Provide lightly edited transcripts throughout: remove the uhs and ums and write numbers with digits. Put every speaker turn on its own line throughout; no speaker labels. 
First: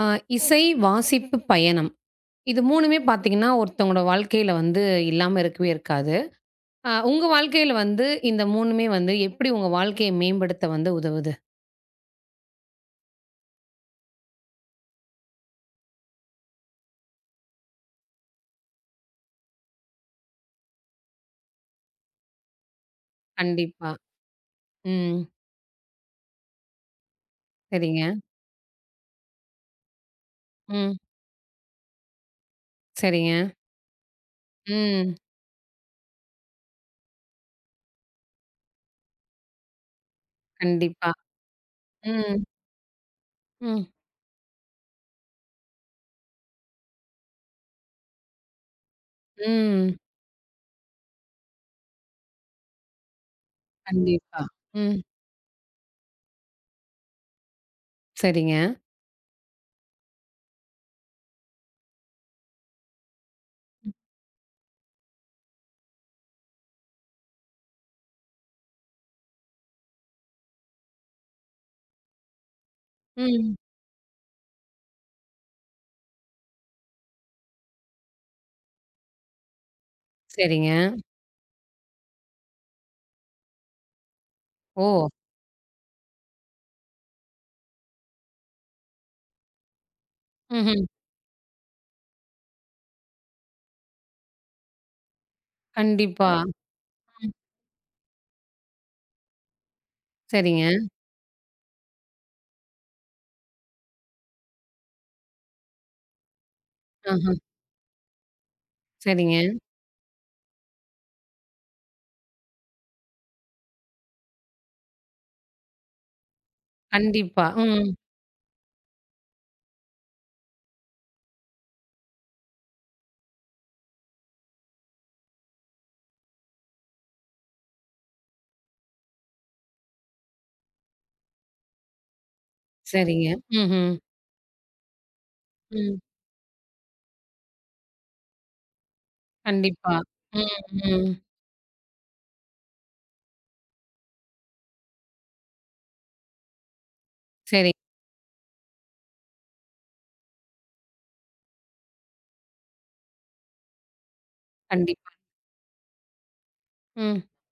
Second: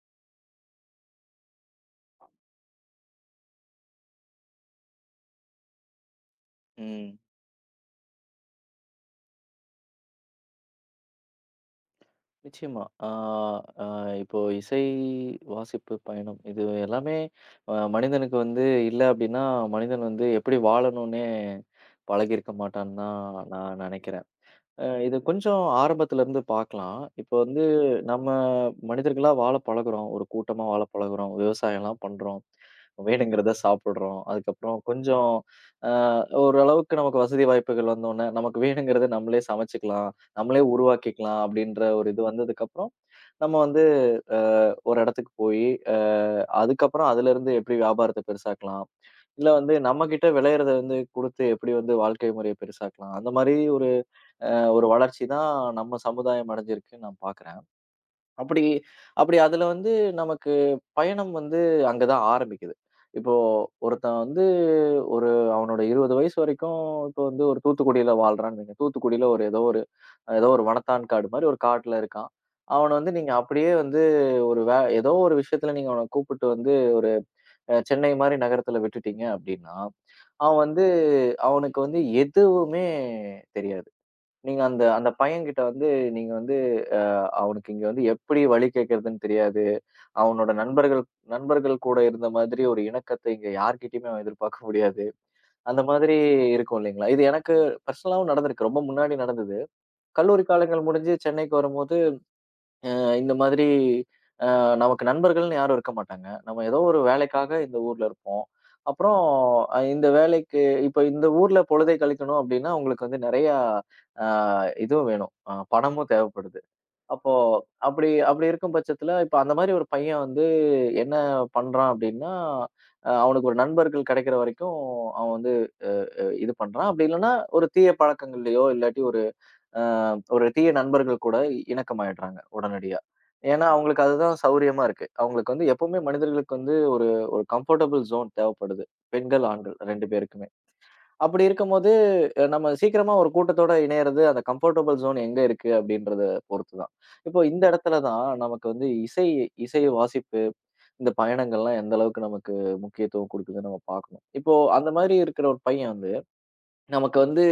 ஆ, இசை, வாசிப்பு, பயணம். இது 3மே பார்த்தீங்கன்னா, ஒருத்தவங்களோட வாழ்க்கையில இல்லாம இருக்கவே இருக்காது.
ம்.
உங்க வாழ்க்கையில இந்த 3மே எப்படி உங்க வாழ்க்கைய மேம்படுத்த வந்து உதவுது?
நிச்சயமா. ஆ அ இப்போ இசை வாசிப்பு பயணம் இது எல்லாமே மனிதனுக்கு வந்து இல்ல அப்டின்னா, மனிதன் வந்து எப்படி வாழணும்னே பழகியிருக்க மாட்டான்னு தான் நான்
கண்டிப்பா.
நெனைக்கிறேன். இது
ம்.
கொஞ்சம் ஆரம்பத்துலருந்து பார்க்கலாம். இப்போ வந்து
சரிங்க.
நம்ம மனிதர்களா வாழ பழகுறோம். ஒரு கூட்டமா வாழ
ம்.
பழகுறோம். விவசாயம்லாம் பண்றோம்.
சரிங்க.
வேணுங்கிறத சாப்பிடுறோம். அதுக்கப்புறம்
ம்.
கொஞ்சம் அ ஓரளவுக்கு நமக்கு வசதி வாய்ப்புகள் வந்தோனே, நமக்கு வேணுங்கிறத நம்மளே சமைச்சுக்கலாம். நம்மளே
கண்டிப்பா.
உருவாக்கிக்கலாம் அப்படின்ற ஒரு இது
ம்.
வந்ததுக்கப்புறம், நம்ம வந்து
ம்.
அ ஒரு இடத்துக்கு போயி, அ அதுக்கப்புறம் அதுலருந்து எப்படி வியாபாரத்த பெருசாக்கலாம்? இல்ல வந்து
ம்.
நம்மகிட்ட விளையறத வந்து குடுத்து எப்படி வந்து வாழ்க்கை முறைய பெருசாக்கலாம்? அந்த மாரி ஒரு
கண்டிப்பா.
ஒரு
ம்.
வளர்ச்சி தான் நம்ம சமுதாயம் அடைஞ்சிருக்குன்னு நான் பார்க்குறேன்.
சரிங்க.
அப்படி அப்படி அதுல வந்து நமக்கு பயணம் வந்து அங்க தான் ஆரம்பிக்குது. இப்போ ஒருத்தன் வந்து ஒரு அவனோட 20 வயசு வரைக்கும் இப்போ வந்து ஒரு தூத்துக்குடியில வாழ்றான்னு வைங்க. தூத்துக்குடியில ஒரு ஏதோ ஒரு வனத்தான் காடு மாரி ஒரு காட்டுல இருக்கான். அவன வந்து நீங்க
ம்.
அப்படியே வந்து ஒரு வே ஏதோ ஒரு விஷயத்துல நீங்க அவன கூப்பிட்டு வந்து ஒரு சென்னை மாரி நகரத்துல விட்டுட்டீங்க அப்படின்னா, அவன்
சரிங்க.
வந்து அவனுக்கு வந்து எதுவுமே தெரியாது. நீங்க அந்த
ஓ!
அந்த பையன்கிட்ட வந்து நீங்க வந்து அ அவனுக்கு இங்க வந்து எப்படி வழி கேட்கிறதுன்னு தெரியாது. அவனோட
ம்ஹ்ம்.
நண்பர்கள் நண்பர்கள் கூட இருந்த மாதிரி ஒரு இணக்கத்தை இங்க யார்கிட்டயுமே அவன் எதிர்பார்க்க முடியாது. அந்த மாதிரி
கண்டிப்பா. ம்.
இருக்கும் இல்லைங்களா? இது எனக்கு பர்சனலாவும் நடந்திருக்கு. ரொம்ப முன்னாடி நடந்தது. கல்லூரி
சரிங்க.
காலங்கள் முடிஞ்சு சென்னைக்கு வரும்போது இந்த மாதிரி நமக்கு நண்பர்கள்னு யாரும் இருக்க மாட்டாங்க. நம்ம ஏதோ ஒரு
ஆஹ.
வேலைக்காக இந்த ஊர்ல இருப்போம். அப்புறம்
சரிங்க.
ம். இந்த வேலைக்கு இப்ப இந்த ஊர்ல பொழுதை கழிக்கணும் அப்டின்னா, உங்களுக்கு வந்து நெறையா அ இதுவும் வேணும். பணமும் தேவைப்படுது. அப்போ
கண்டிப்பா. ம்.
அப்படி அப்படி இருக்கும் பட்சத்துல, இப்ப அந்த மாரி ஒரு பையன் வந்து என்ன பண்றான் அப்டின்னா, அவனுக்கு ஒரு நண்பர்கள் கெடைக்கிற வரைக்கும் அவன் வந்து இது பண்றான். அப்படி இல்லன்னா, ஒரு தீய பழக்கங்கள்லயோ, இல்லாட்டி ஒரு அ ஒரு தீய நண்பர்கள் கூட இணக்கமாயிடுறாங்க உடனடியா.
சரிங்க.
ஏன்னா,
ம்ஹ்ம்.
அவங்களுக்கு அதுதான் சௌரியமா இருக்கு. அவங்களுக்கு வந்து எப்பவுமே
ம்.
மனிதர்களுக்கு வந்து ஒரு ஒரு கம்ஃபர்டபுள் ஜோன் தேவைப்படுது. பெண்கள், ஆண்கள்
கண்டிப்பா.
2 பேருக்குமே.
ம், ம்.
அப்படி இருக்கும்போது நம்ம சீக்கிரமா ஒரு கூட்டத்தோட இணையறது அந்த கம்ஃபர்டபுள் ஜோன் எங்க இருக்கு அப்படின்றத பொறுத்து தான். இப்போ இந்த
சரி.
இடத்துல தான் நமக்கு வந்து இசை இசை வாசிப்பு, இந்த பயணங்கள்லாம் எந்த அளவுக்கு நமக்கு முக்கியத்துவம் குடுக்குதுன்னு நம்ம பார்க்கணும். இப்போ அந்த
கண்டிப்பா.
மாதிரி இருக்கிற ஒரு பையன் வந்து நமக்கு
ம்,
வந்து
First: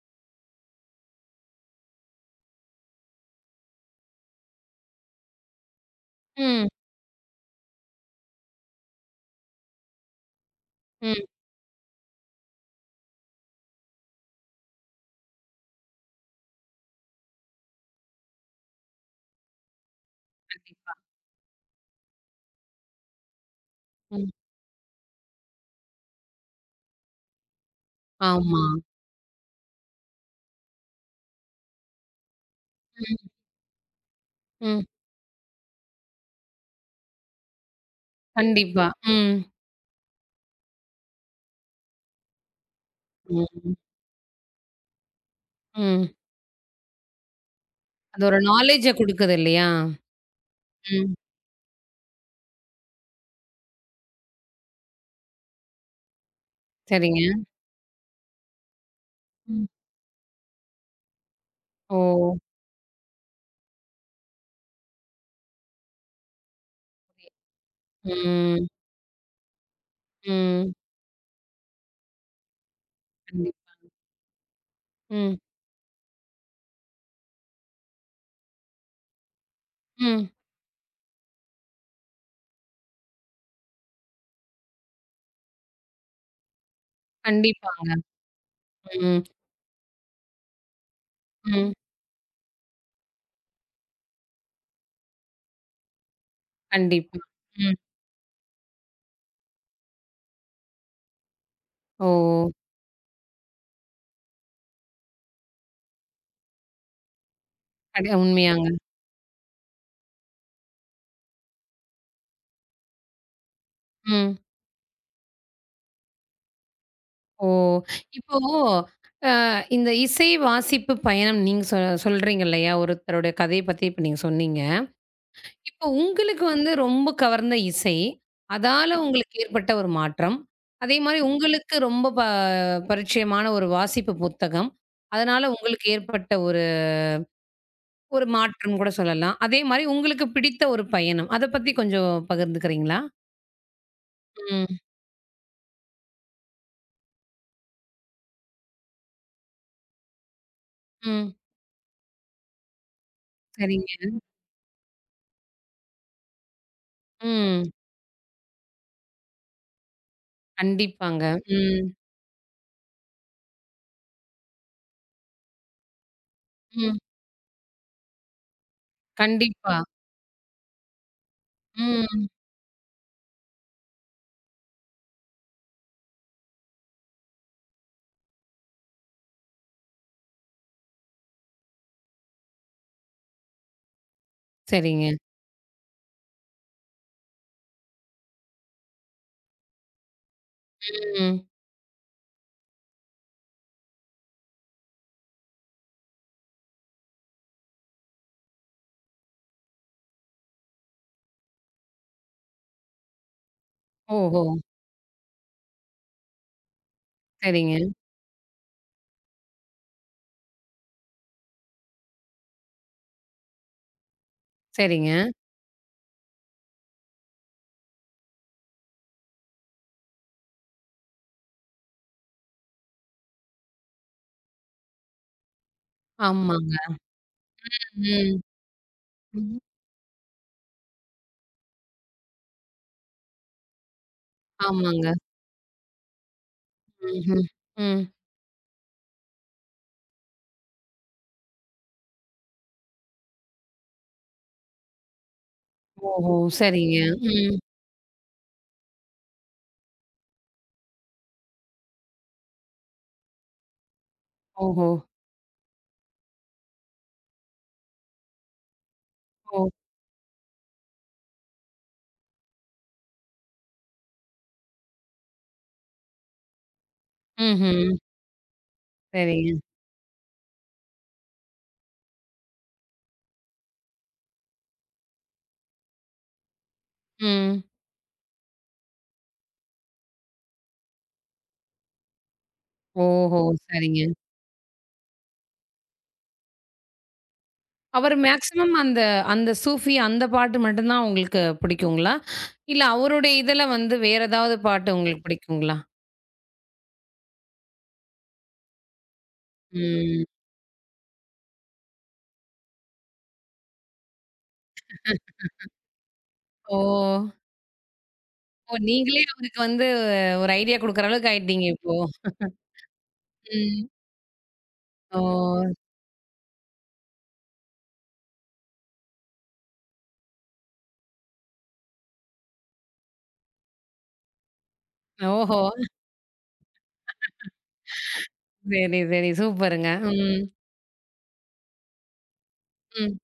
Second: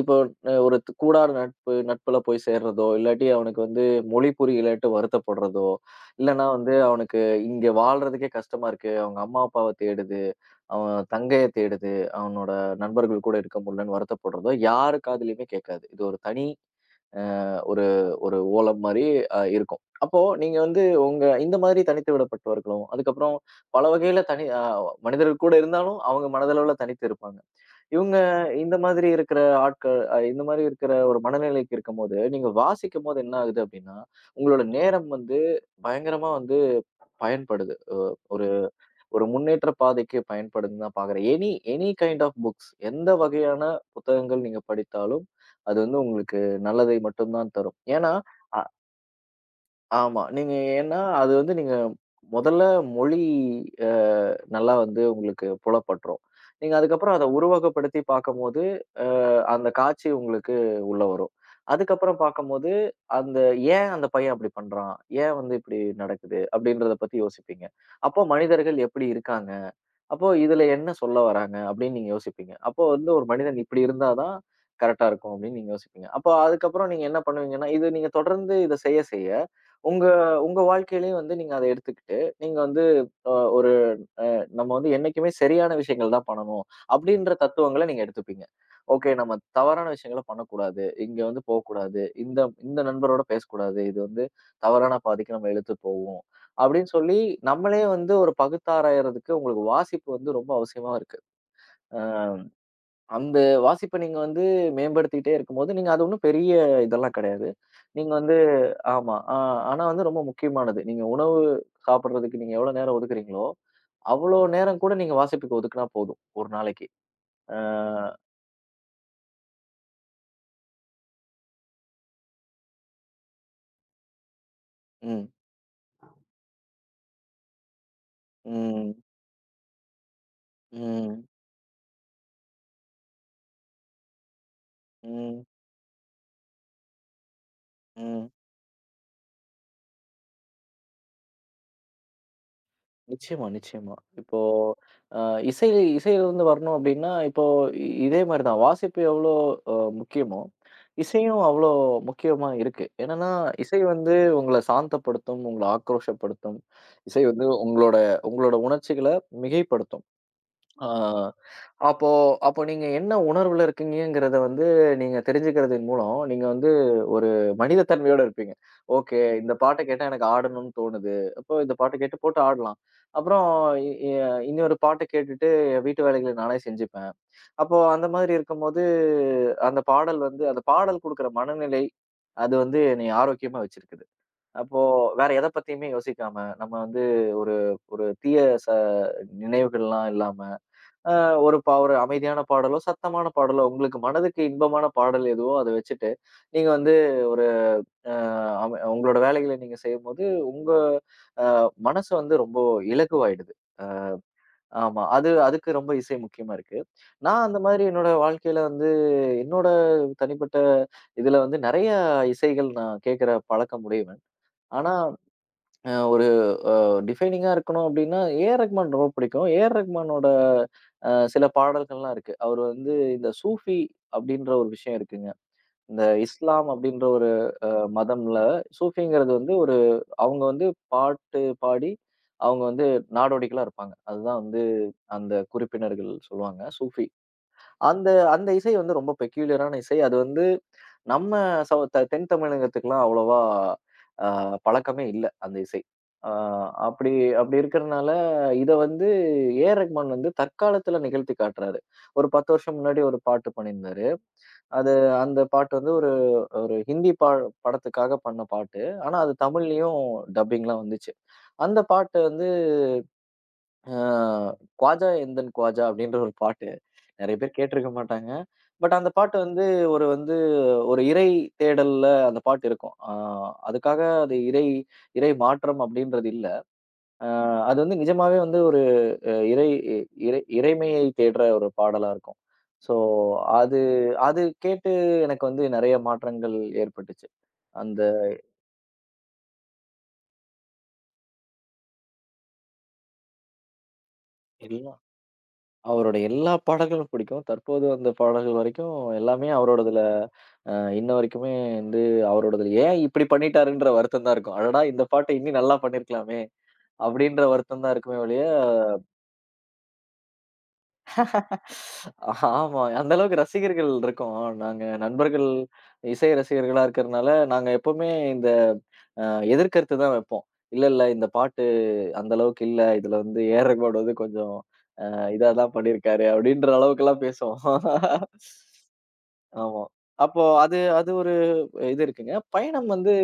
இப்போ ஒரு கூடாத நட்புல போய் சேர்றதோ, இல்லாட்டி அவனுக்கு வந்து மொழி புரியலன்ட்டு வருத்தப்படுறதோ, இல்லன்னா
ம்,
வந்து அவனுக்கு இங்க வாழ்றதுக்கே கஷ்டமா இருக்கு. அவங்க அம்மா, அப்பாவ தேடுது. அவன்
ம்.
தங்கைய தேடுது. அவனோட நண்பர்கள் கூட இருக்க முடியலன்னு வருத்தப்படுறதோ, யாரு காதுலயுமே கேட்காது. இது ஒரு தனி ஒரு ஒரு ஓலம் மாரி இருக்கும். அப்போ நீங்க வந்து
கண்டிப்பா.
உங்க இந்த மாதிரி தனித்து விடப்பட்டவர்களும், அதுக்கப்புறம் பல வகையில
ம்.
தனி மனிதர்கள் கூட இருந்தாலும் அவங்க மனதளவுல தனித்து இருப்பாங்க. இவங்க
ஆமா.
இந்த மாதிரி இருக்கிற ஆட்கள் இந்த மாதிரி இருக்கிற ஒரு மனநிலைக்கு இருக்கும்போது, நீங்க வாசிக்கும்போது
ம்,
என்ன ஆகுது அப்டின்னா, உங்களோட
ம்.
நேரம் வந்து பயங்கரமா வந்து பயன்படுது. ஒரு
கண்டிப்பா.
ஒரு
ம்,
முன்னேற்ற பாதைக்கு பயன்படுதுன்னு தான் பார்க்குறேன். Any any kind of books எந்த வகையான
ம்,
புத்தகங்கள் நீங்க படித்தாலும், அது வந்து
ம்.
உங்களுக்கு நல்லதை மட்டும் தான் தரும். ஏன்னா,
அது ஒரு
அ
நாலேட்ஜ குடுக்குது இல்லையா?
ஆமா. நீங்க ஏன்னா,
ம்.
அது வந்து நீங்க முதல்ல மொழி அ நல்லா வந்து உங்களுக்கு புலப்பட்டுரும். நீங்க அதுக்கப்புறம் அத
சரிங்க.
உருவகப்படுத்தி பார்க்கும்போது, அ
ம்.
அந்த காட்சி உங்களுக்கு உள்ள வரும்.
ஓ!
அதுக்கப்புறம் பார்க்கும்போது, அந்த ஏன் அந்த பையன் அப்படி பண்றான்? ஏன் வந்து இப்படி நடக்குது? அப்படின்றத பத்தி யோசிப்பீங்க. அப்போ
ம்,
மனிதர்கள் எப்படி இருக்காங்க? அப்போ இதுல
ம்.
என்ன சொல்ல வராங்க அப்படின்னு நீங்க யோசிப்பீங்க. அப்போ வந்து ஒரு
கண்டிப்
மனிதன் இப்படி இருந்தா தான் கரெக்ட்டா இருக்கும்
ம்,
அப்படின்னு நீங்க யோசிப்பீங்க. அப்போ அதுக்கப்புறம் நீங்க என்ன பண்ணுவீங்கன்னா, இது நீங்க தொடர்ந்து இத செய்ய செய்ய, உங்க
ம்.
உங்க வாழ்க்கையிலயும் வந்து நீங்க அத எடுத்துக்கிட்டு, நீங்க வந்து ஒரு நம்ம வந்து என்னைக்குமே சரியான விஷயங்கள் தான் பண்ணணும். அப்படின்ற தத்துவங்கள
கண்டிப்பாங்க.
நீங்க எடுத்துப்பீங்க. ஓகே
ம்,
நம்ம தவறான விஷயங்கள பண்ணக்கூடாது. இங்க வந்து
ம்.
போக்கூடாது. இந்த இந்த நண்பரோட பேசக்கூடாது. இது வந்து தவறான பாதைக்கு நம்ம இழுத்து போகும். அப்படின்னு சொல்லி
கண்டிப்பா. ம்.
நம்மளே வந்து ஒரு பகுத்தாராயறதுக்கு உங்களுக்கு வாசிப்பு வந்து ரொம்ப அவசியமா இருக்கு. அ
ஓ!
அந்த வாசிப்ப நீங்க வந்து மேம்படுத்திட்டே இருக்கும்போது, நீங்க அது ஒண்ணும் பெரிய இதெல்லாம் கிடையாது.
கட
நீங்க வந்து
உண்மையாங்க.
ஆமா. ஆனா வந்து ரொம்ப முக்கியமானது. நீங்க உணவு சாப்பிடுறதுக்கு நீங்க எவ்வளோ நேரம் ஒதுக்குறீங்களோ,
ம்.
அவ்வளோ நேரம் கூட நீங்க வாசிப்புக்கு ஒதுக்குனா போதும், ஒரு நாளைக்கு.
ஓ!
ஆ,
இப்போ அ இந்த இசை வாசிப்பு பயணம் நீங்க சொல்றீங்க இல்லையா? ஒருத்தருடைய கதைய பத்தி இப்ப நீங்க சொன்னீங்க.
ம்,
இப்போ உங்களுக்கு வந்து ரொம்ப கவர்ந்த இசை,
ம்,
அதால உங்களுக்கு ஏற்பட்ட ஒரு மாற்றம். அதே மாரி
ம்,
உங்களுக்கு ரொம்ப பரிச்சயமான ஒரு வாசிப்பு புத்தகம். அதனால
ம்,
உங்களுக்கு ஏற்பட்ட ஒரு ஒரு
ம்.
மாற்றம் கூட சொல்லலாம். அதே மாரி உங்களுக்கு பிடித்த ஒரு பயணம். அத பத்தி கொஞ்சம் பகிர்ந்துக்கிறீங்களா?
நிச்சயமா, நிச்சயமா. இப்போ
ம்,
அ இசை இசையிலிருந்து வரணும் அப்டின்னா, இப்போ இதே மாரி தான். வாசிப்பு எவ்வளோ முக்கியமோ,
ம்.
இசையும் அவ்வளோ முக்கியமா இருக்கு. என்னன்னா, இசை
சரிங்க.
வந்து உங்கள சாந்தப்படுத்தும், உங்கள ஆக்ரோஷப்படுத்தும். இசை வந்து
ம்.
உங்களோட உங்களோட உணர்ச்சிகள மிகைப்படுத்தும். ஆ.
கண்டிப்பாங்க. ம்,
அப்போ அப்போ நீங்க என்ன உணர்வுல இருக்கீங்கங்கிறத வந்து நீங்க தெரிஞ்சுக்கிறதன் மூலம், நீங்க வந்து
ம்.
ஒரு மனித தன்மையோட இருப்பீங்க. ஓகே, இந்த
கண்டிப்பா.
பாட்ட கேட்டா எனக்கு ஆடணும்னு தோணுது. அப்போ இந்த பாட்ட கேட்டு
ம்.
போட்டு ஆடலாம். அப்புறம் இ எ இன்னொரு பாட்ட கேட்டுட்டு என் வீட்டு வேலைகள நானே செஞ்சுப்பேன். அப்போ அந்த மாதிரி இருக்கும்போது, அந்த பாடல் குடுக்குற மனநிலை, அது வந்து என்னைய ஆரோக்கியமா வச்சிருக்குது. அப்போ
சரிங்க.
வேற எத பத்தியுமே யோசிக்காம, நம்ம வந்து ஒரு ஒரு தீய ச நினைவுகள்லாம் இல்லாம அ
ம்.
ஒரு ஒரு அமைதியான பாடலோ, சத்தமான பாடலோ, உங்களுக்கு மனதுக்கு இன்பமான பாடல் எதுவோ அத வச்சுட்டு, நீங்க வந்து ஒரு அ அம உங்களோட வேலைகள நீங்க செய்யும்போது, உங்க அ மனசு வந்து ரொம்ப இலகுவாயிடுது.
ஓஹோ!
ஆமா. அது அதுக்கு ரொம்ப இசை முக்கியமா இருக்கு. நான் அந்த
சரிங்க,
மாதிரி என்னோட வாழ்க்கையில வந்து, என்னோட தனிப்பட்ட இதுல வந்து நெறைய இசைகள் நான் கேட்கிற பழக்கம் உடையவன். ஆனா
சரிங்க.
ஒரு அ டிஃபைனிங்கா இருக்கணும் அப்டின்னா, ஏஆர் ரஹ்மான் ரொம்ப பிடிக்கும். ஏஆர் ரஹ்மானோட சில பாடல்கள்லாம் இருக்கு. அவரு வந்து இந்த சூஃபி அப்டின்ற ஒரு விஷயம் இருக்குங்க. இந்த இஸ்லாம்
ஆமாங்க.
அப்டின்ற ஒரு மதம்ல
ம்.
சூஃபிங்கிறது வந்து
ம்.
ஒரு அவங்க வந்து பாட்டு பாடி, அவங்க வந்து நாடோடிகளா இருப்பாங்க. அதுதான் வந்து
ஆமாங்க.
அந்த குறிப்பினர்கள் சொல்லுவாங்க. சூஃபி
ம்ஹ்ம். ம். ம்.
அந்த அந்த இசை வந்து ரொம்ப பெக்யூலியரான இசை. அது வந்து நம்ம சௌ த தென் தமிழகத்துக்குலாம் அவ்வளவா அ பழக்கமே இல்ல அந்த இசை. அ
ஓஹோ! சரிங்க.
அப்படி
ம்.
அப்படி இருக்கிறனால, இத வந்து ஏ.ஆர். ரஹ்மான் வந்து தற்காலத்துல நிகழ்த்தி காட்டுறாரு. ஒரு 10 வருஷம் முன்னாடி ஒரு பாட்டு பண்ணியிருந்தாரு.
ஓஹோ!
அது அந்த பாட்டு வந்து ஒரு ஒரு ஹிந்தி பா படத்துக்காக பண்ண பாட்டு. ஆனா அது
ஓ!
தமிழ்லயும் டப்பிங்லாம் வந்துச்சு. அந்த பாட்டு வந்து அ "ख्वाजा எந்தன் ख्वाजा" அப்படின்ற ஒரு பாட்டு. நெறைய பேர் கேட்டிருக்க
ம்ஹ்ம்.
மாட்டாங்க. பட் அந்த பாட்டு
சரிங்க.
வந்து ஒரு வந்து ஒரு இறை தேடல்ல அந்த பாட்டு இருக்கும். அதுக்காக அது இறை இறை மாற்றம் அப்படின்றது இல்ல. ஆ
ம்.
அது வந்து நிஜமாவே வந்து ஒரு அ இறை இ இறை இறைமையை தேடுற ஒரு பாடலா இருக்கும். ஸோ
ஓஹோ!
அது
சரிங்க.
அது கேட்டு எனக்கு வந்து நெறைய மாற்றங்கள் ஏற்பட்டுச்சு. அந்த
அவரு மேக்ஸிமம் அந்த அந்த சூஃபி அந்த பாட்டு மட்டும் தான் உங்களுக்கு பிடிக்குங்களா? இல்ல அவருடைய இதுல வந்து வேற ஏதாவது பாட்டு உங்களுக்கு பிடிக்குங்களா?
அவரோட எல்லா பாடல்களும் பிடிக்கும். தற்போது வந்த பாடல்கள் வரைக்கும் எல்லாமே அவரோடதுல
ம்.
அ இன்ன வரைக்குமே வந்து அவரோடது ஏன் இப்படி பண்ணிட்டாருன்ற வருத்தம் தான் இருக்கும். அடடா! இந்த பாட்ட இன்னும் நல்லா பண்ணியிருக்கலாமே!
ஓ!
அப்படின்ற வருத்தம் தான் இருக்குமே ஒழிய
ஓ! நீங்களே அவருக்கு வந்து ஒரு ஐடியா குடுக்குற அளவுக்கு ஆயிட்டீங்க இப்போ.
ஆமா. அந்த அளவுக்கு
ம்.
ரசிகர்கள் இருக்கோம். நாங்க
ஓ!
நண்பர்கள் இசை ரசிகர்களா இருக்கிறனால, நாங்க எப்பவுமே இந்த அ எதிர்கருத்து தான் வைப்போம். இல்ல இந்த பாட்டு அந்த அளவுக்கு இல்ல. இதுல வந்து ஏஆர் ரகுமான் வந்து கொஞ்சம் இதா
ஓஹோ!
தான் பண்ணியிருக்காரு அப்படின்ற அளவுக்கெல்லாம் பேசுவோம்.
சரி, சரி.
ஆமா.
சூப்பருங்க. ம்.
அப்போ அது அது ஒரு இது இருக்குங்க.
ம்.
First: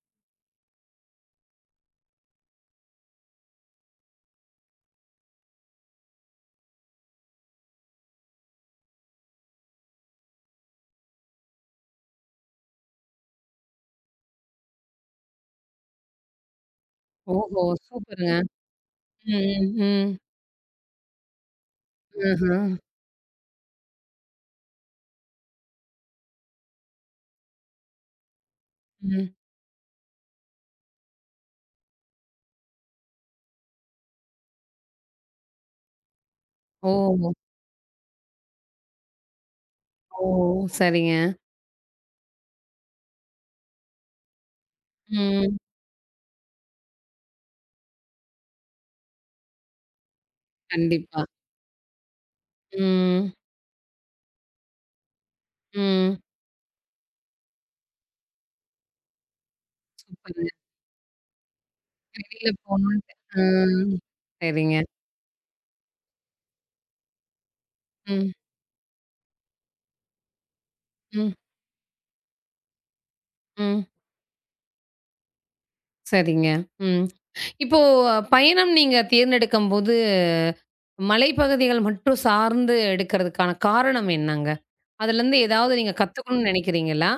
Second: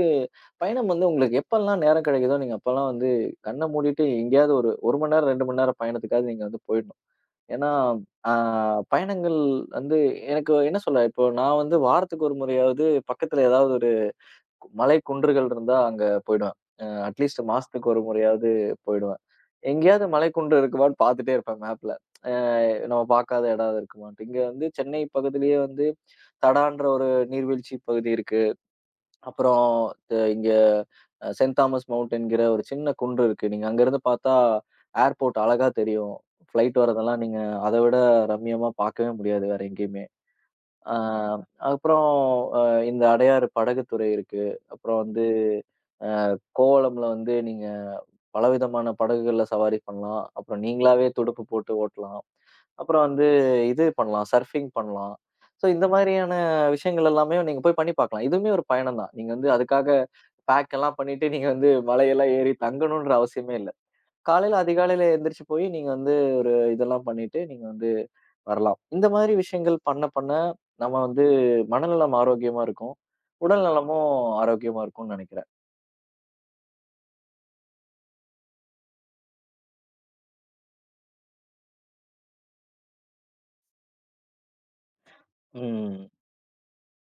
பயணம் வந்து உங்களுக்கு எப்பல்லாம் நேரம் கிடைக்குதோ, நீங்க அப்பல்லாம் வந்து கண்ண மூடிட்டு எங்கேயாவது ஒரு 1 மணி நேரம், 2 மணி நேரம் பயணத்துக்காவது நீங்க வந்து போயிடணும். ஏன்னா, ஆ பயணங்கள் வந்து எனக்கு என்ன சொல்ல, இப்போ நான் வந்து வாரத்துக்கு ஒரு முறையாவது பக்கத்துல ஏதாவது ஒரு மலை குன்றுகள் இருந்தா அங்க போயிடுவேன். அட்லீஸ்ட்
ஓஹோ!
மாசத்துக்கு ஒரு
சூப்பருங்க.
முறையாவது போயிடுவேன்.
ம், ம்,
எங்கேயாவது
ம்.
மலைக்குன்று இருக்குமான்னு பார்த்துட்டே இருப்பேன் மேப்ல. அ
ஆஹ.
நம்ம பார்க்காத இடம் இருக்குமான்ட்டு. இங்க வந்து சென்னை பக்கத்திலேயே வந்து தடான்ற ஒரு நீர்வீழ்ச்சி பகுதி இருக்கு.
ம்.
அப்புறம் இங்க செயிண்ட் தாமஸ் மவுண்ட் என்கிற ஒரு சின்ன குன்று இருக்கு. நீங்க அங்கருந்து பார்த்தா ஏர்போர்ட் அழகா தெரியும். ஃப்ளைட் வரதெல்லாம்
ஓ!
நீங்க அத விட ரம்மியமா பார்க்கவே முடியாது வேற எங்கேயுமே.
ஓ!
ஆ
சரிங்க.
அப்புறம் அ இந்த அடையாறு படகுத்துறை இருக்கு. அப்புறம் வந்து
ம்.
அ கோவளம்ல வந்து நீங்க பலவிதமான படகுகள்ல சவாரி பண்ணலாம். அப்புறம் நீங்களாவே
கண்டிப்பா.
துடுப்பு போட்டு ஓட்டலாம். அப்புறம் வந்து
ம்.
இது பண்ணலாம். சர்ஃபிங் பண்ணலாம். ஸோ இந்த
ம்.
மாதிரியான விஷயங்கள் எல்லாமே நீங்க போய் பண்ணி பார்க்கலாம். இதுவுமே ஒரு பயணம் தான். நீங்க வந்து அதுக்காக
சூப்பருங்க.
பேக் எல்லாம் பண்ணிட்டு நீங்க வந்து மலையெல்லாம்
வெளில
ஏறி தங்கணுன்ற
போணுன்ட்டு. ஆ.
அவசியமே இல்ல. காலையில
சரிங்க.
அதிகாலையில எந்திரிச்சு போய் நீங்க வந்து ஒரு இதெல்லாம் பண்ணிட்டு நீங்க வந்து
ம்.
வரலாம். இந்த மாதிரி விஷயங்கள் பண்ண பண்ண நம்ம வந்து
ம்.
மனநலம் ஆரோக்கியமா இருக்கும். உடல்
ம்.
நலமும் ஆரோக்கியமா இருக்கும்னு நினைக்கிறேன்.
சரிங்க. ம். இப்போ பயணம் நீங்க தேர்ந்தெடுக்கும்போது, மலைப்பகுதிகள் மட்டும் சார்ந்து எடுக்கிறதுக்கான காரணம் என்னங்க? அதுலருந்து ஏதாவது நீங்க
ம்.
கத்துக்கணும்னு நெனைக்கிறீங்களா?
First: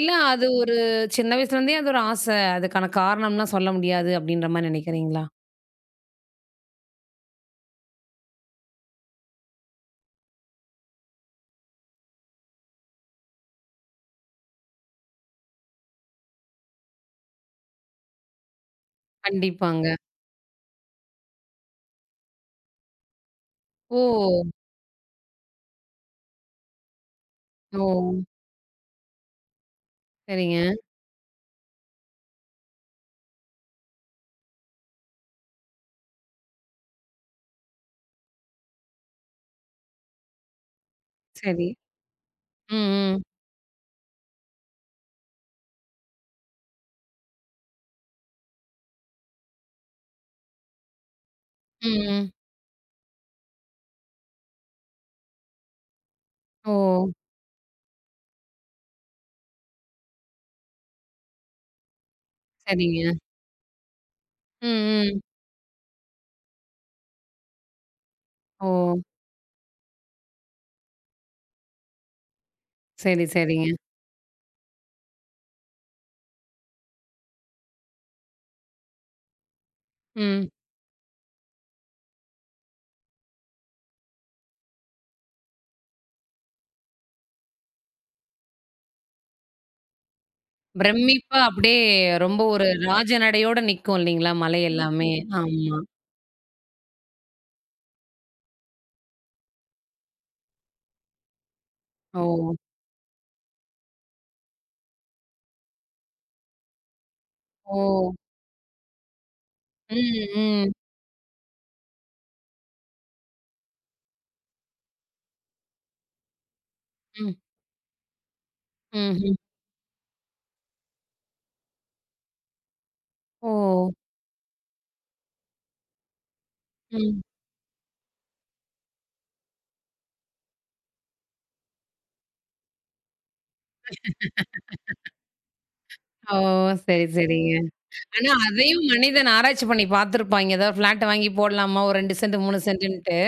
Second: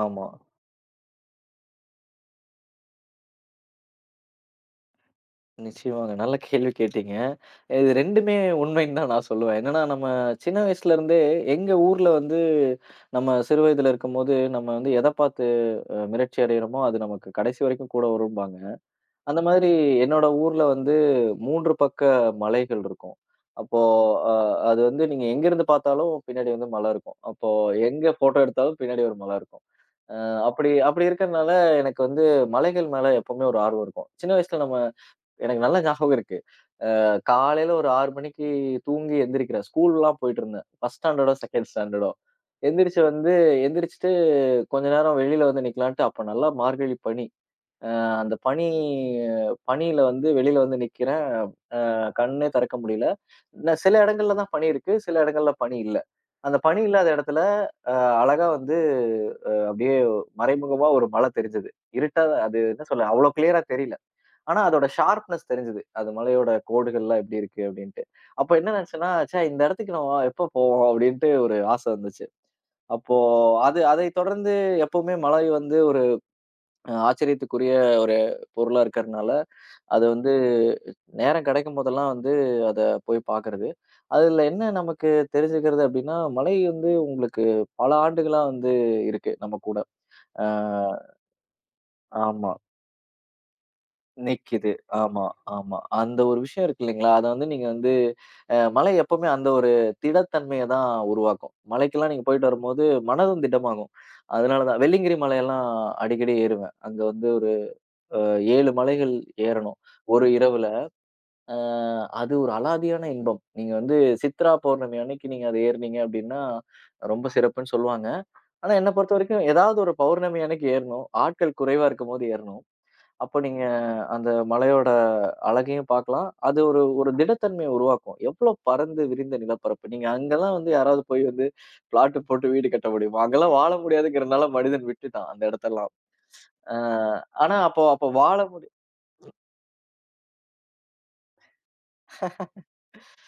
இல்ல
ஆமா.
அது ஒரு சின்ன வயசுலருந்தே அது ஒரு ஆச. அதுக்கான காரணம்லாம் சொல்ல முடியாது அப்டின்ற மாரி நெனைக்கிறீங்களா?
நிச்சயமாங்க. நல்ல கேள்வி கேட்டீங்க. இது 2மே உண்மைன்னு தான் நான் சொல்லுவேன். என்னன்னா, நம்ம சின்ன வயசுலருந்தே எங்க ஊர்ல வந்து நம்ம சிறு வயதில இருக்கும்போது, நம்ம வந்து எத பார்த்து மிரட்சி அடையிறோமோ, அது நமக்கு கடைசி வரைக்கும் கூட வரும்பாங்க. அந்த மாதிரி
கண்டிப்பாங்க.
என்னோட ஊர்ல வந்து 3 பக்க மலைகள் இருக்கும். அப்போ அ
ஓ!
அது வந்து நீங்க எங்கேருந்து பார்த்தாலும் பின்னாடி வந்து மலை இருக்கும். அப்போ
ஓ!
எங்க ஃபோட்டோ எடுத்தாலும் பின்னாடி ஒரு மலை இருக்கும்.
சரிங்க.
அப்படி அப்படி இருக்கிறனால எனக்கு வந்து மலைகள் மேல எப்பவுமே ஒரு ஆர்வம் இருக்கும். சின்ன வயசுல நம்ம எனக்கு நல்ல ஞாபகம் இருக்கு. காலையில ஒரு 6 மணிக்கு தூங்கி எந்திரிக்கிறேன். ஸ்கூல்லாம் போயிட்டுருந்தேன். 1 ஸ்டாண்டர்டோ,
சரி.
2 ஸ்டாண்டர்டோ.
ம்.
எந்திரிச்சு
ம்.
வந்து எந்திரிச்சுட்டு கொஞ்ச நேரம் வெளியில வந்து நிக்கலான்ட்டு, அப்ப நல்லா மார்கழி பனி. அ அந்த பனி பனியில வந்து வெளியில வந்து நிக்கிறேன்.
ம்.
கண்ணே திறக்க முடியல. சில இடங்கள்ல தான் பனி இருக்கு. சில இடங்கள்ல பனி இல்ல. அந்த
ஓ!
பனி இல்லாத இடத்துல அ அழகா வந்து அப்படியே மறைமுகமா ஒரு மலை தெரிஞ்சது. இருட்டா அது என்ன
சரிங்க.
சொல்ல அவ்வளோ கிளியரா தெரியல. ஆனா அதோட
ம், ம்.
ஷார்ப்னஸ் தெரிஞ்சது. அது மலையோட கோடுகள்லாம் எப்படி இருக்கு அப்டின்ட்டு. அப்ப
ஓ!
என்ன நினச்சேன்னா, ச்சே இந்த இடத்துக்கு நம்ம எப்ப போவோம் அப்டின்ட்டு ஒரு ஆசை வந்துச்சு. அப்போ
சரி, சரிங்க.
அது அதை தொடர்ந்து எப்பவுமே மலை வந்து ஒரு ஆச்சரியத்துக்குரிய ஒரு பொருளா இருக்கறனால, அது வந்து
ம்.
நேரம் கிடைக்கும்போதெல்லாம் வந்து அத போய் பார்க்கறது. அதுல என்ன நமக்கு தெரிஞ்சுக்கிறது அப்டின்னா, மலை வந்து உங்களுக்கு பல ஆண்டுகளா வந்து இருக்கு நம்ம கூட. ஆ
பிரமிப்பா அப்படியே ரொம்ப
ஆமா.
ஒரு ராஜ நடையோட நிக்கும் இல்லைங்களா? மலை
நிக்கிது.
எல்லாமே.
ஆமா,
ஆமா.
ஆமா. அந்த ஒரு விஷயம் இருக்கு இல்லைங்களா? அத வந்து நீங்க வந்து மழை எப்பவுமே அந்த ஒரு திடத்தன்மைய தான் உருவாக்கும். மலைக்கெல்லாம் நீங்க போயிட்டு
ஓ!
வரும்போது மனதும் திடமாகும். அதனால தான் வெள்ளியங்கிரி மலையெல்லாம் அடிக்கடி ஏறுவேன். அங்க வந்து ஒரு
ஓ!
அ 7 மலைகள் ஏறணும்.
ம்,
ஒரு
ம்,
இரவுல. அ அது ஒரு அலாதியான இன்பம். நீங்க வந்து சித்ரா பௌர்ணமி அன்னைக்கு நீங்க அத ஏறுனீங்க அப்டின்னா, ரொம்ப
ம்,
சிறப்புன்னு சொல்லுவாங்க. ஆனா என்ன
ம்ஹ்ம்.
பொறுத்தவரைக்கும் ஏதாவது ஒரு பௌர்ணமி அன்னைக்கு ஏறணும். ஆட்கள் குறைவா இருக்கும்போது ஏறணும். அப்ப
ஓ!
நீங்க அந்த மலையோட அழகையும் பார்க்கலாம். அது ஒரு ஒரு
ம்.
திடத்தன்மைய உருவாக்கும். எவ்ளோ பரந்து விரிந்த நிலப்பரப்பு. நீங்க அங்கலாம் வந்து யாராவது போய் வந்து பிளாட்டு போட்டு வீடு கட்ட முடியுமா? அங்கலாம் வாழ முடியாதுங்கிறனால மனிதன் விட்டுட்டான் அந்த இடத்தெல்லாம்.
ஓ!
அ
சரி, சரிங்க.
ஆனா அப்போ அப்போ
ஆனா
வாழ முடி
அதையும் மனிதன் ஆராய்ச்சி பண்ணி பார்த்துருப்பாய்ங்க. ஏதாவது ஃப்ளாட் வாங்கி போடலாமா? ஒரு 2 சென்ட், 3 சென்ட்டுன்ட்டு.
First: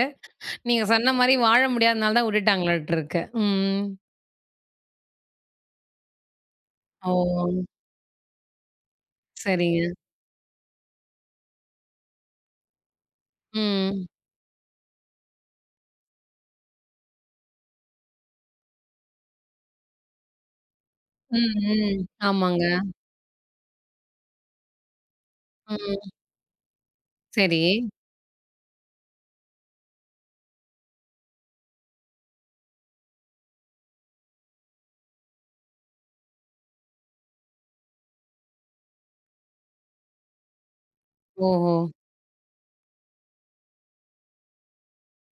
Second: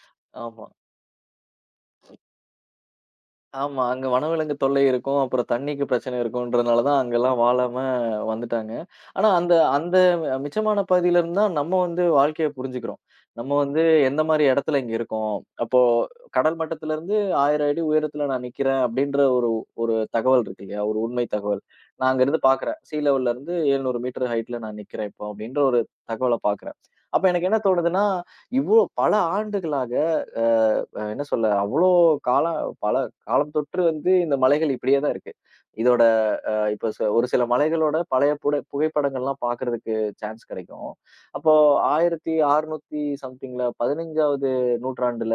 ஆமா.
நீங்க சொன்ன மாரி வாழ முடியாதனால தான் விட்டுட்டாங்களாட்டுருக்கு.
ஆமா.
ம்.
அங்க வனவிலங்கு தொல்லை இருக்கும். அப்புறம் தண்ணீக்கு பிரச்சனை இருக்குன்றனால தான்
ஓ!
அங்கலாம் வாழாம வந்துட்டாங்க. ஆனா அந்த
சரிங்க.
அந்த மிச்சமான பகுதியிலருந்து தான் நம்ம வந்து வாழ்க்கைய புரிஞ்சுக்கிறோம். நம்ம வந்து
ம்.
எந்த மாரி இடத்துல இங்க இருக்கோம். அப்போ கடல் மட்டத்திலருந்து 1000 அடி உயரத்துல நான் நிக்கிறேன் அப்டின்ற ஒரு ஒரு தகவல் இருக்கு இல்லையா? ஒரு உண்மை
ம்,
தகவல்.
ம்.
நான் அங்கருந்து
ஆமாங்க.
பாக்குறேன். சீ லெவல்லருந்து 700 மீட்டர் ஹைட்ல நான் நிக்கிறேன் இப்போ அப்டின்ற ஒரு
ம்.
தகவல பாக்குறேன். அப்ப எனக்கு என்ன
சரி.
தோணுதுன்னா, இவ்ளோ பல ஆண்டுகளாக அ என்ன சொல்ல? அவ்ளோ காலம் பல காலம் தொற்று வந்து இந்த மலைகள் இப்படியே தான் இருக்கு. இதோட இப்ப ஒரு சில மலைகளோட பழைய புகைப்படங்கள்லாம் பார்க்கறதுக்கு சான்ஸ் கிடைக்கும். அப்போ
ஓஹோ!
1600 சம்திங்ல 15வது நூற்றாண்டுல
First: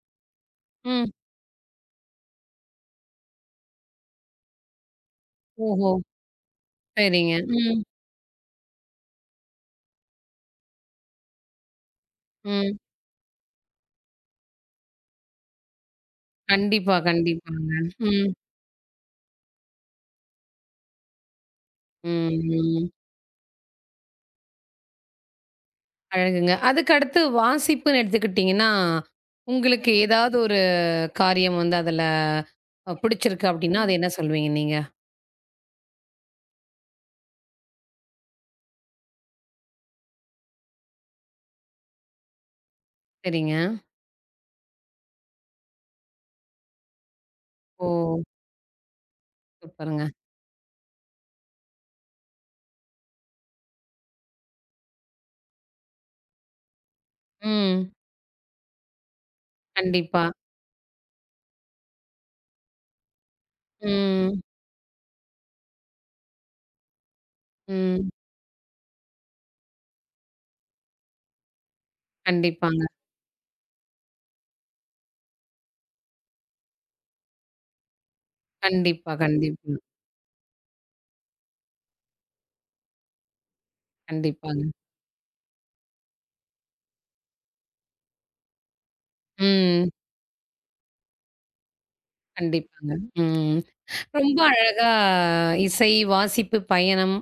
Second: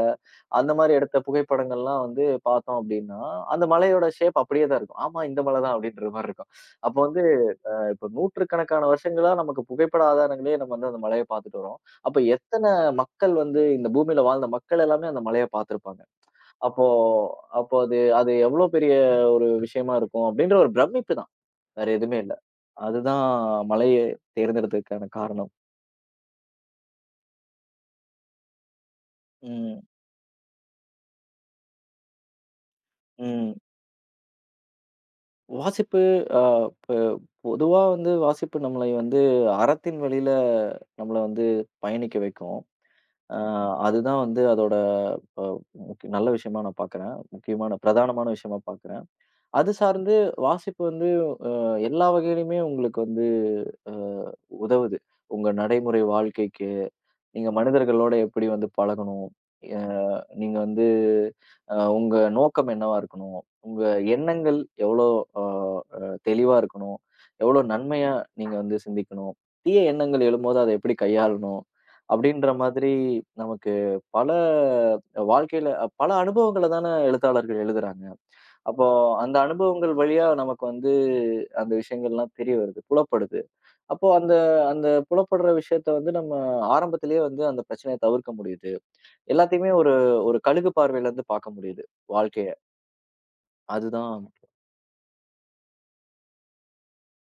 அந்த மாரி
ம்.
எடுத்த புகைப்படங்கள்லாம் வந்து பார்த்தோம் அப்படின்னா, அந்த மலையோட ஷேப் அப்படியே தான் இருக்கும். ஆமா இந்த மலை தான்
ஓஹோ!
அப்படின்ற மாரி இருக்கும். அப்போ வந்து
சரிங்க. ம்.
இப்ப நூற்றுக்கணக்கான வருஷங்களா நமக்கு புகைப்பட ஆதாரங்களே நம்ம வந்து அந்த மலைய பார்த்துட்டு வரோம். அப்ப எத்தன
ம்.
மக்கள் வந்து இந்த பூமியில வாழ்ந்த மக்கள் எல்லாமே அந்த மலைய பார்த்திருப்பாங்க. அப்போ
கண்டிப்பா, கண்டிப்பாங்க.
அப்போ அது
ம்.
அது எவ்ளோ பெரிய ஒரு விஷயமா இருக்கும் அப்டின்ற ஒரு பிரமிப்பு தான். வேற எதுவுமே இல்ல.
ம். ம்.
அதுதான் மலைய தேர்ந்தெடுத்ததுக்கான காரணம்.
அழகுங்க. அதுக்கு அடுத்து வாசிப்புன்னு எடுத்துக்கிட்டீங்கன்னா,
ம்,
உங்களுக்கு ஏதாவது ஒரு காரியம் வந்து அதுல பிடிச்சிருக்கு
ம்.
அப்டின்னா, அது என்ன சொல்வீங்க நீங்க?
வாசிப்பு அ பொ பொதுவா வந்து வாசிப்பு நம்மளை வந்து அறத்தின் வழியில நம்மள வந்து பயணிக்க வைக்கும். அ
சரிங்க.
அதுதான் வந்து அதோட அ முக் நல்ல விஷயமா நான் பார்க்குறேன். முக்கியமான
ஓ!
பிரதானமான விஷயமா பார்க்குறேன். அது
சூப்பருங்க.
சார்ந்து வாசிப்பு வந்து எல்லா வகையிலுமே உங்களுக்கு வந்து அ உதவுது. உங்க நடைமுறை வாழ்க்கைக்கு, நீங்க
ம்.
மனிதர்களோட எப்படி வந்து பழகணும்? அ
கண்டிப்பா.
நீங்க வந்து உங்க நோக்கம் என்னவா இருக்கணும்? உங்க
ம்.
எண்ணங்கள் எவ்வளோ அ அ தெளிவா இருக்கணும்? எவ்வளோ
ம்.
நன்மையா நீங்க வந்து சிந்திக்கணும்? தீய எண்ணங்கள் எழும்போது அத எப்படி கையாளணும்? அப்படின்ற
கண்டிப்பாங்க.
மாதிரி நமக்கு பல வாழ்க்கையில பல அனுபவங்கள தான எழுத்தாளர்கள் எழுதுறாங்க. அப்போ
கண்டிப்பா,
அந்த
கண்டிப்பா.
அனுபவங்கள் வழியா நமக்கு வந்து அந்த விஷயங்கள்லாம் தெரிய வருது, புலப்படுது. அப்போ அந்த
கண்டிப்பாங்க.
அந்த புலப்படுற விஷயத்த வந்து நம்ம ஆரம்பத்திலேயே வந்து அந்த பிரச்சனைய தவிர்க்க முடியுது. எல்லாத்தையுமே
ம்.
ஒரு ஒரு கழுகு பார்வையில இருந்து பார்க்க முடியுது, வாழ்க்கைய.
கண்டிப்பாங்க. ம்.
அதுதான்
ரொம்ப
முக்கியம்.
அழகா இசை, வாசிப்பு, பயணம்.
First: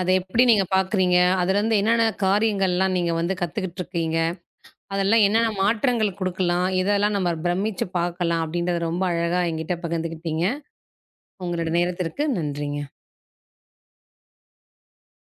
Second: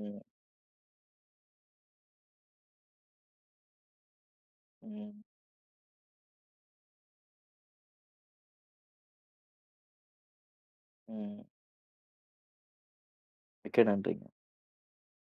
அத எப்படி நீங்க பார்க்குறீங்க? அதுலருந்து என்னென்ன காரியங்கள்லாம் நீங்க வந்து கத்துக்கிட்டுருக்கீங்க? அதெல்லாம்
ம்,
என்னென்ன மாற்றங்கள் குடுக்கலாம்? எதெல்லாம் நம்ம பிரமிச்சு பார்க்கலாம்? அப்படின்றத ரொம்ப அழகா என்கிட்ட பகிர்ந்துக்கிட்டீங்க.
ம்.
உங்களோட நேரத்திற்கு நன்றிங்க.
மிக்க நன்றி.